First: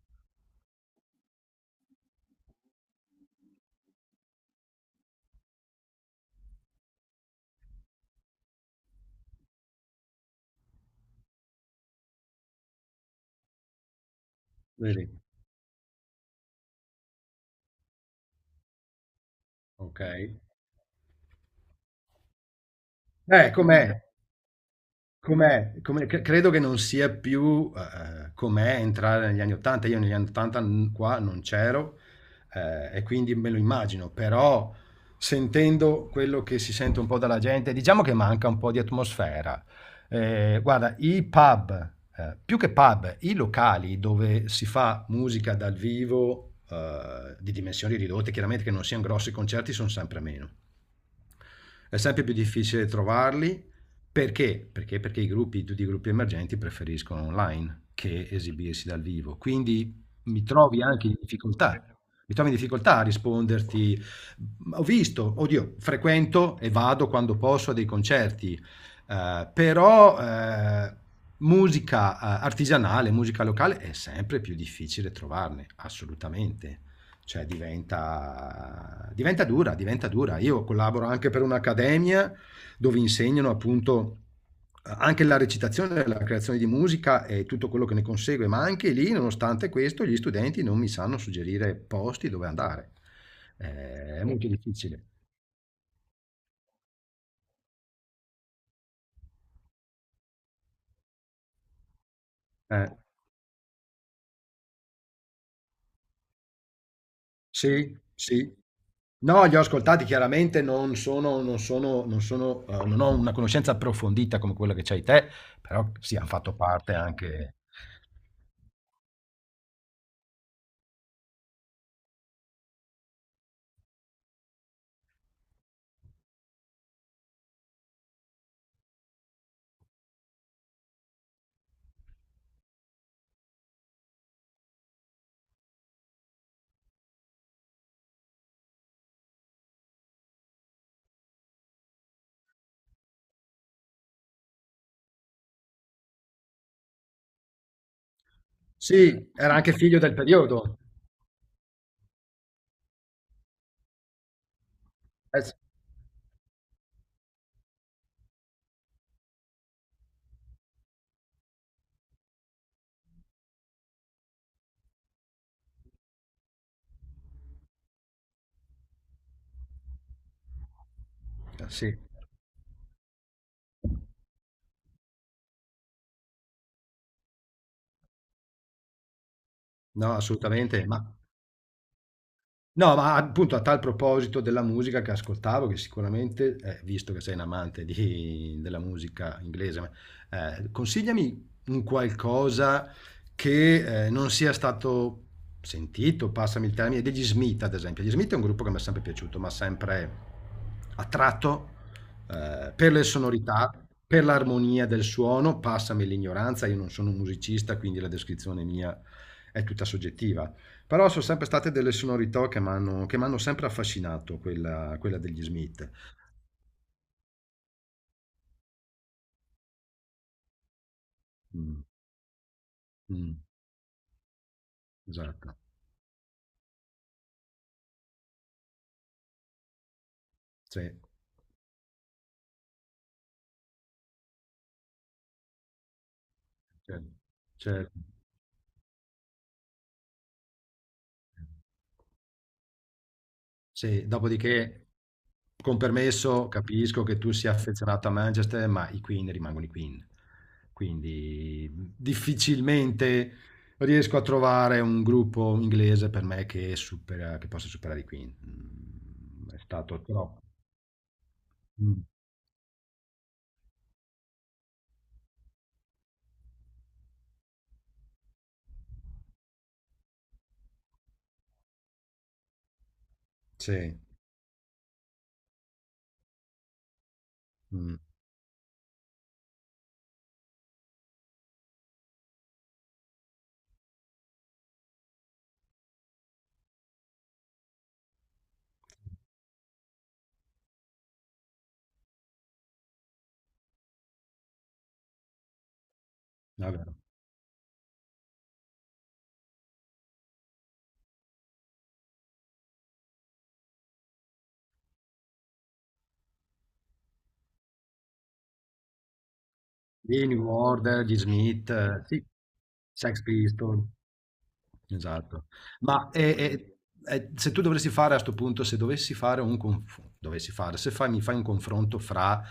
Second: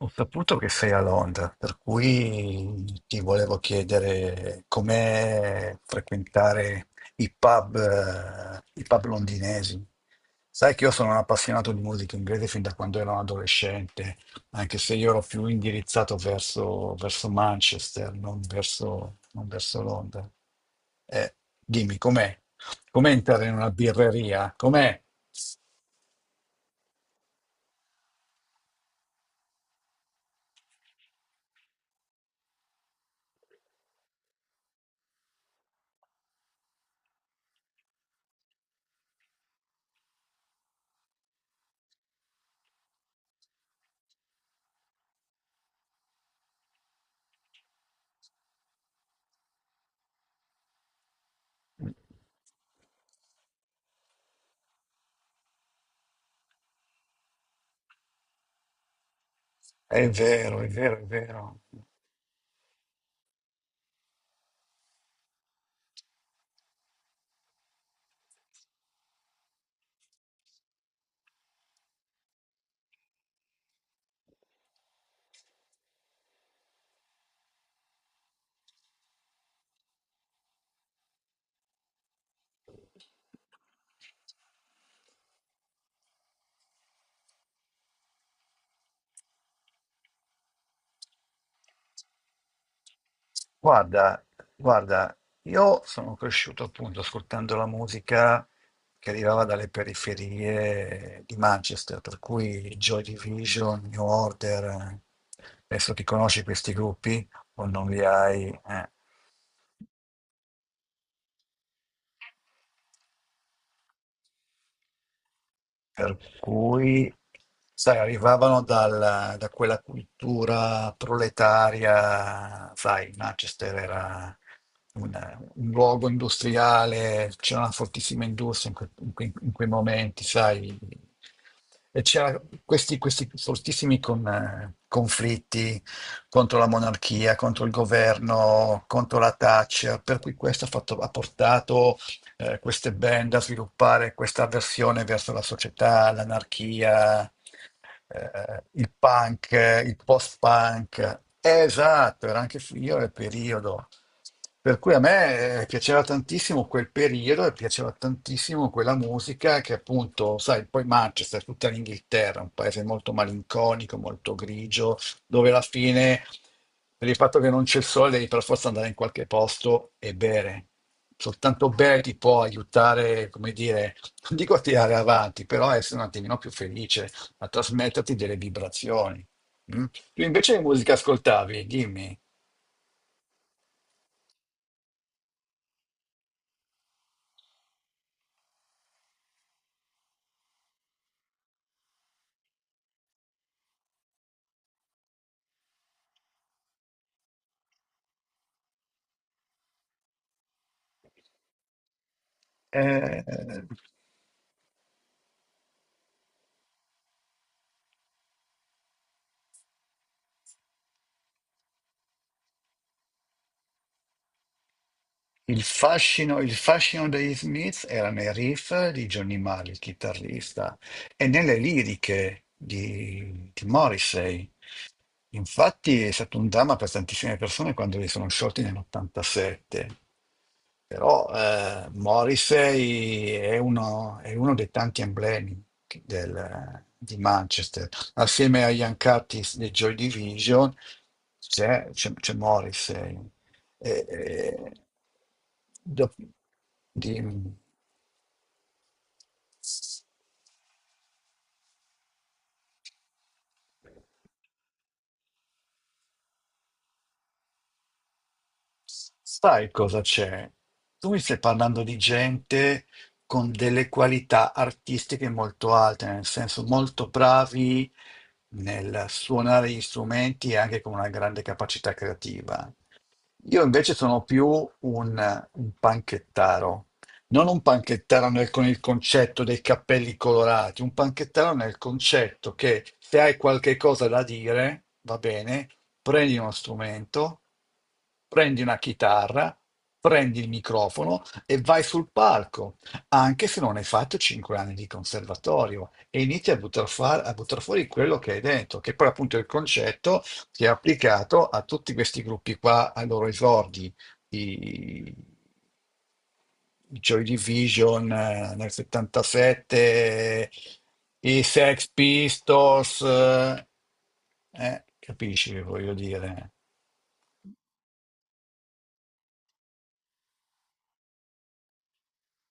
Ho saputo che sei a Londra, per cui ti volevo chiedere com'è frequentare i pub londinesi. Sai che io sono un appassionato di musica inglese fin da quando ero un adolescente, anche se io Vedi, ero più indirizzato verso Manchester, non verso Londra. okay. Eh, Dimmi, com'è? Com'è entrare in una Com'è? birreria? Com'è? Com'è? Come c credo che non sia più, com'è entrare negli anni '80. Io negli anni '80 n qua non c'ero, e quindi me lo immagino, però sentendo quello che si sente un po' dalla gente, diciamo che manca un po' di atmosfera. Guarda, i pub, più che pub, i locali dove si fa musica dal vivo, di dimensioni ridotte, chiaramente che non sian grossi concerti, son sempre meno. È sempre più difficile trovarli perché? Perché, perché i gruppi, tutti i gruppi emergenti preferiscono online che esibirsi dal vivo. Quindi È mi vero, è trovi vero, è anche in vero. difficoltà. Mi trovi in difficoltà a risponderti. Ho visto, oddio, frequento e vado quando posso a dei concerti, però musica artigianale, musica locale è sempre più difficile trovarne, assolutamente, cioè diventa, diventa dura, diventa dura. Io collaboro anche per un'accademia dove insegnano appunto anche la recitazione, la creazione di musica e tutto quello che ne consegue, ma anche lì, nonostante questo, gli studenti non mi sanno suggerire posti dove andare. È Guarda, molto difficile. guarda, io sono cresciuto appunto ascoltando la musica che arrivava dalle periferie di Manchester, per cui Eh, Joy Division, New Order, eh. Adesso ti conosci questi gruppi o non sì, li hai? sì. Eh. No, li ho ascoltati, chiaramente non sono, non ho una conoscenza approfondita come quella che c'hai te, però Per sì, hanno fatto parte cui, anche. sai, arrivavano da quella cultura proletaria. Sai, Manchester era un, un luogo industriale, c'era una fortissima industria in quei momenti. Sai, e c'era questi fortissimi conflitti contro la monarchia, contro il governo, contro la Thatcher, per cui questo ha portato queste band a sviluppare questa avversione verso la società, l'anarchia, il Sì, punk, era anche il figlio del periodo. post-punk. Esatto, era anche io nel periodo. Per cui a S me piaceva tantissimo quel periodo e piaceva tantissimo quella musica che appunto, sai, poi Manchester, tutta l'Inghilterra, un paese molto malinconico, molto grigio, dove alla fine, per il fatto che non c'è il sole, devi per forza andare in qualche posto e bere. eh Soltanto sì, bere ti può aiutare, come dire, non dico a tirare avanti, però a essere un attimino più felice, a trasmetterti delle vibrazioni. Mm? no, Tu invece che assolutamente, musica ma ascoltavi? Dimmi. no, ma appunto a tal proposito della musica che ascoltavo, che sicuramente, visto che sei un amante della musica inglese, ma, consigliami un qualcosa che non sia stato sentito, passami il termine, degli Smith ad esempio. Gli Smith è un gruppo che mi è sempre piaciuto, ma sempre attratto per le Eh, sonorità, per l'armonia del suono, passami l'ignoranza, io non sono un musicista, quindi la descrizione mia è tutta soggettiva, però sono sempre state delle sonorità che mi hanno che m'hanno sempre affascinato, quella, quella degli Il Smith. fascino, il fascino degli Smith era nei riff di Johnny Marr, il chitarrista, e nelle Mh, liriche mh, di Morrissey. esatto, Infatti è stato un dramma per tantissime persone quando li sono sciolti nell'87. sì, Però Morrissey è uno dei tanti emblemi certo, di Manchester. certo. Assieme agli Ancartis dei Joy Division c'è Morrissey. E- Sì, e- dopodiché, con dop- permesso, capisco che tu Dimmi. sia affezionato a Manchester, ma i Queen rimangono i Queen. Quindi difficilmente riesco a trovare un gruppo inglese per me che supera, che possa superare i Queen. Mm, è Sai cosa stato troppo. c'è? Tu mi stai parlando di Mm, gente con delle qualità artistiche molto alte, nel senso molto bravi nel suonare gli strumenti e anche con una grande capacità creativa. Io invece sì, sono più un panchettaro, non un mm, panchettaro con il concetto dei cappelli colorati, un panchettaro nel concetto che se hai qualche cosa da dire, va bene. Prendi uno strumento, prendi una chitarra, prendi il microfono e vai sul palco, anche se non hai fatto 5 anni di conservatorio, e inizi a è buttar, vero. fa- a buttar fuori quello che hai dentro, che poi appunto è il concetto che è applicato a tutti questi gruppi qua, ai loro esordi, i, i Joy Division nel Di New 77, Order, gli i Smith, Sex sì, Pistols, Sex Pistols, esatto. capisci che voglio Ma dire? Se tu dovessi fare a sto punto, se dovessi fare un conf- dovessi fare, se fai, mi fai un confronto fra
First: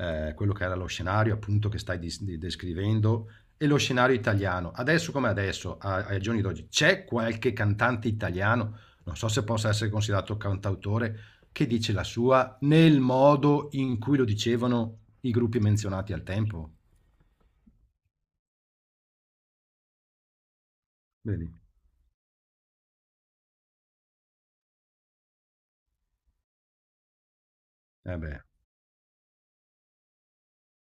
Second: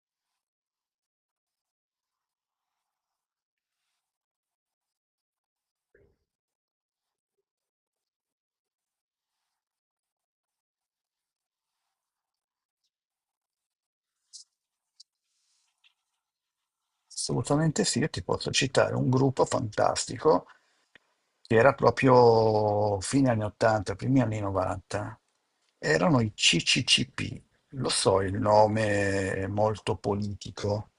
quello che era lo scenario appunto che stai descrivendo e lo scenario italiano, adesso come adesso, ai giorni d'oggi, c'è qualche cantante italiano, non so se possa essere considerato cantautore, che dice la sua nel modo in cui lo dicevano i gruppi menzionati al tempo? Assolutamente sì, io ti posso citare un gruppo fantastico Vedi? che era proprio fine anni 80, primi anni 90. Erano i CCCP. Lo Eh so, il beh. nome è molto politico.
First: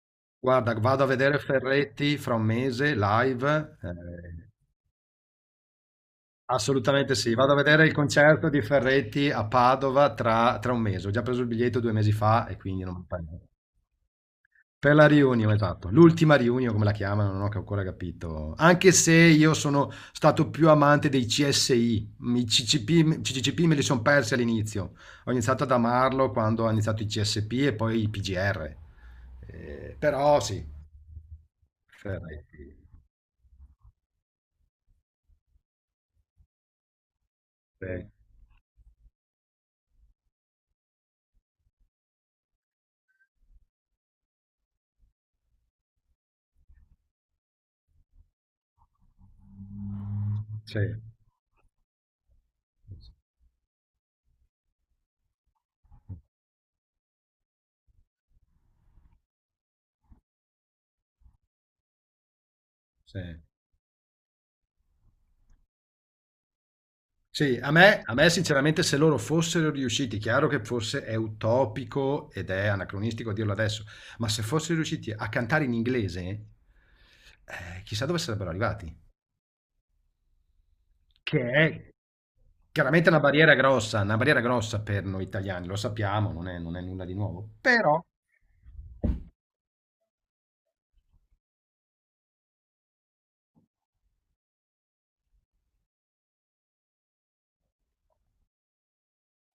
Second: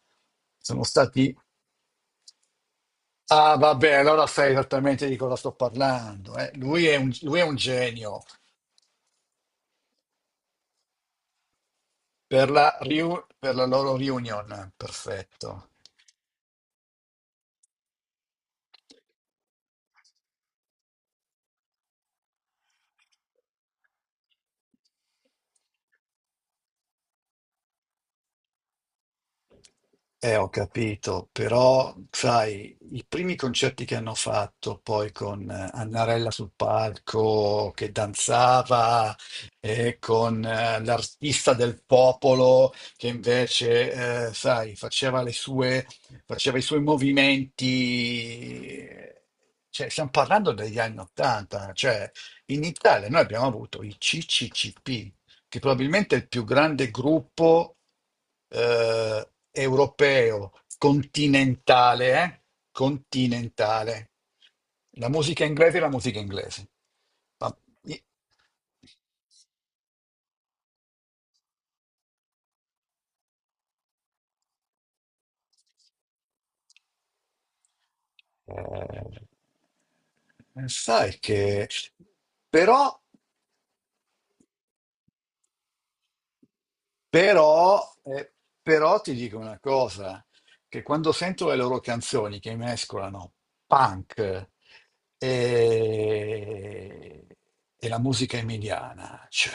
Guarda, Sono vado a stati... vedere Ferretti fra un mese Ah, live. vabbè, allora sai esattamente di cosa sto parlando. Lui è un, Assolutamente sì. lui è Vado un a vedere il genio. concerto di Ferretti a Padova tra un mese. Ho già preso il biglietto due mesi Per fa e la, quindi non mi fa riu- niente. per la loro reunion, Per la riunione, perfetto. esatto. L'ultima riunione, come la chiamano, non ho ancora capito. Anche se io sono stato più amante dei CSI, i CCP, CCCP me li sono persi all'inizio. Ho iniziato ad amarlo quando ho iniziato i CSP e poi i PGR. Però Ho sì, capito, però Ferretti. sai, i primi concerti che hanno fatto poi con Annarella sul palco Sì, che danzava e con l'artista del popolo che invece, sai, faceva le sue, faceva i suoi movimenti. Cioè, stiamo parlando degli sì. anni Ottanta, cioè in Italia noi abbiamo avuto i CCCP, che probabilmente è il più grande gruppo europeo, continentale, eh? Sì. Continentale. La musica inglese è la musica inglese. Ma- Sì, i- a me sinceramente se loro fossero riusciti, chiaro che forse è utopico ed è anacronistico dirlo adesso, ma se fossero riusciti a cantare in inglese, chissà dove sarebbero arrivati. eh, Sai Che che... è Però chiaramente una barriera grossa per noi italiani, lo sappiamo, non è, non è nulla di nuovo, Però, però... eh, però ti dico una cosa, che quando sento le loro canzoni che mescolano punk e, e la musica emiliana, cioè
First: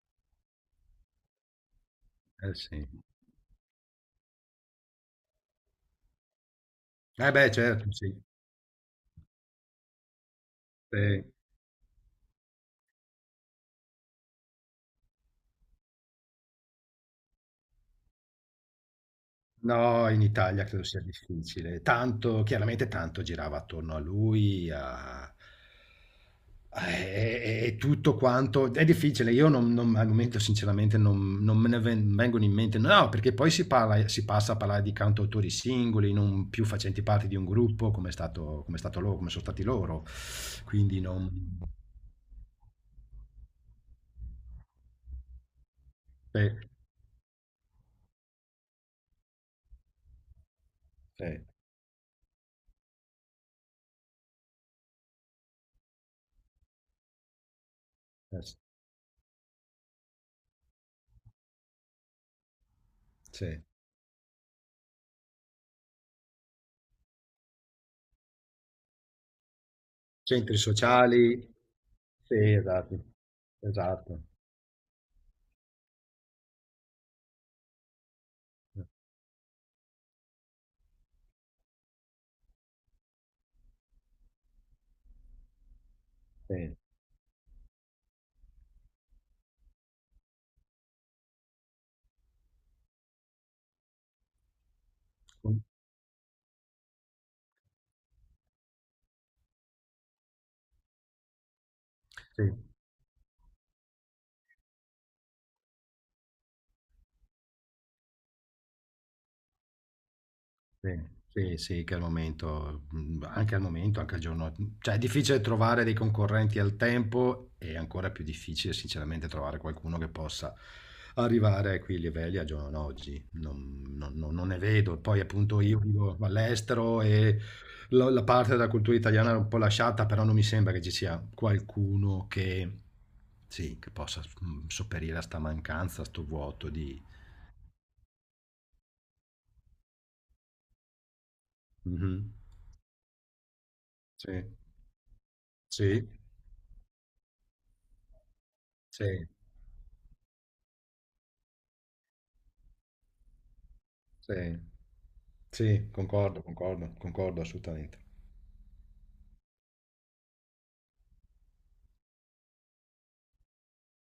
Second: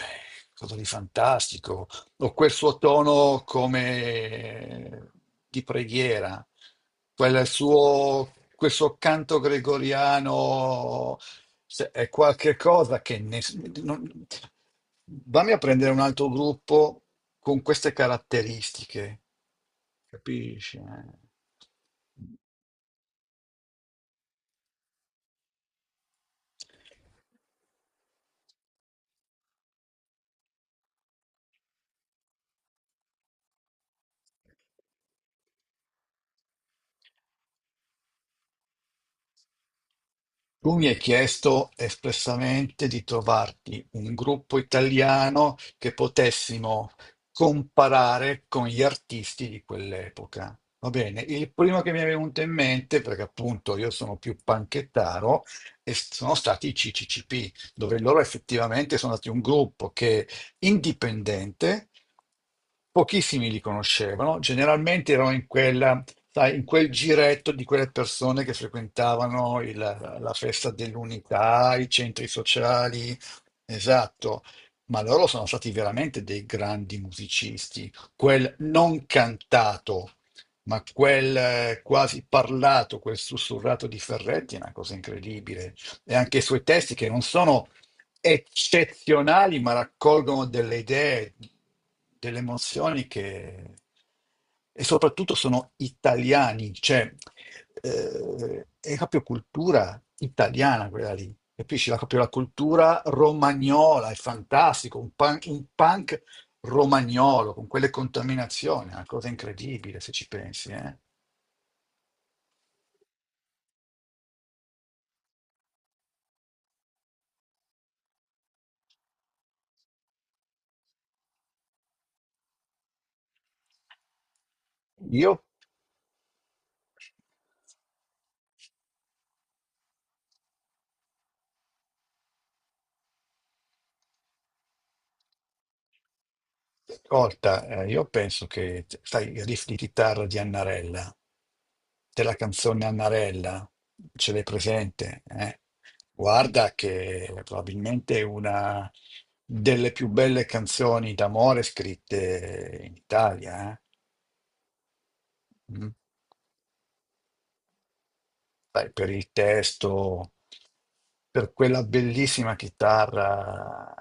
cosa di fantastico, o quel Eh suo sì. tono come di preghiera, Eh quel beh, certo, sì. suo, quel suo canto gregoriano, Sì. se è qualche cosa che ness- non- vammi a prendere un altro gruppo con queste caratteristiche, No, in Italia capisci? credo sia difficile. Eh? Tanto, chiaramente tanto girava attorno a lui, e, e tutto quanto è difficile. Io al momento, sinceramente, non, non me ne vengono in mente. No, perché poi si parla, si passa a parlare di cantautori singoli, non più facenti parte di un gruppo, come è stato loro, come sono stati loro. Tu mi hai Quindi non. chiesto espressamente di trovarti un gruppo italiano che Sì, potessimo comparare con gli artisti di quell'epoca. Va bene, sì, il primo che mi è venuto in mente, perché appunto io sono più panchettaro, e sono stati i CCCP, dove loro effettivamente sono stati un gruppo che indipendente. Pochissimi li sì. conoscevano, generalmente erano in quella, sai, in quel giretto di quelle persone che frequentavano la Centri festa sociali. dell'unità, i centri Sì, esatto. sociali, Esatto. esatto, ma loro sono stati veramente dei grandi musicisti. Quel non cantato, ma quel quasi parlato, quel sussurrato di Ferretti è una cosa incredibile. E anche i suoi Sì. testi che non sono eccezionali, ma raccolgono delle idee, delle emozioni che... e soprattutto Sì, sono italiani, cioè è proprio cultura italiana quella lì, capisci? Proprio la cultura romagnola, è fantastico, un punk romagnolo con quelle contaminazioni, è una cosa incredibile se ci pensi, eh. sì, sì, sì, che al momento, anche al momento, anche al giorno, mm, cioè è difficile trovare dei concorrenti al tempo e ancora più difficile sinceramente trovare qualcuno che possa arrivare a quei livelli al giorno d'oggi. Non, non ne vedo. Poi Io, appunto io vivo all'estero e la, la parte della cultura italiana è un po' lasciata, però non mi sembra che ci sia qualcuno che, sì, che possa sopperire a sta mancanza, a sto vuoto di... Ascolta, io penso che, sai, i riff di chitarra di Annarella, della Mhm. canzone Annarella, Sì, ce l'hai presente? Eh? sì. Guarda che probabilmente è una Sì, delle più belle canzoni d'amore scritte in Italia, eh? sì, sì, Mm. concordo, concordo, concordo assolutamente. Beh, per il testo, per quella bellissima chitarra,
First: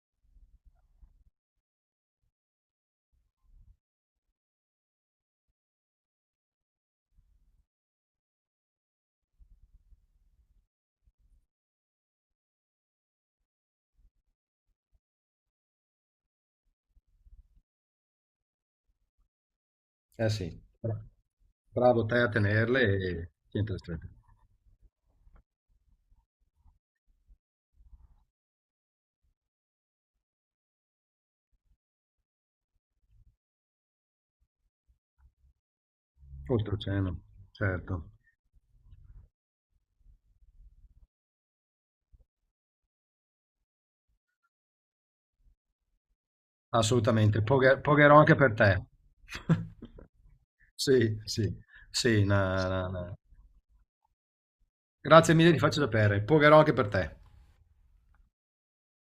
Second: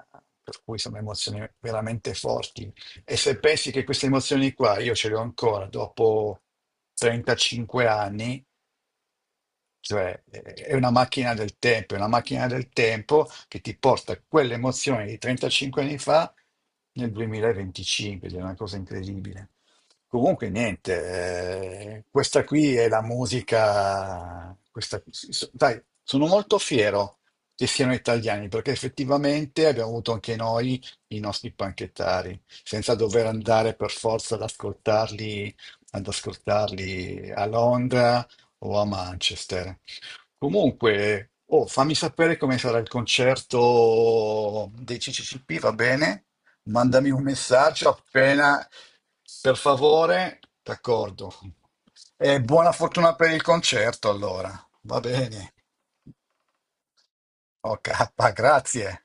per cui sono emozioni veramente forti. E se pensi che queste emozioni qua io ce le ho ancora dopo 35 anni, cioè, è una macchina del tempo, è una macchina del tempo che ti porta quell'emozione di 35 anni fa nel 2025, ed è una cosa incredibile. Eh Comunque, sì, niente, bravo te a questa qui tenerle è la e niente da stretto. musica. Dai, sono molto fiero che siano italiani perché effettivamente abbiamo avuto anche noi i nostri panchettari, senza dover andare per forza ad ascoltarli, ad Oltreoceano, ascoltarli a certo, Londra o a Manchester. Comunque, oh, fammi sapere come sarà il concerto dei CCCP, va bene? Mandami un assolutamente. Messaggio Pogherò anche per appena, te. per favore, Sì, d'accordo. sì, sì, E buona fortuna na. per il concerto, allora. Va Grazie bene. mille, ti faccio sapere. Pogherò anche per te. Ok, grazie.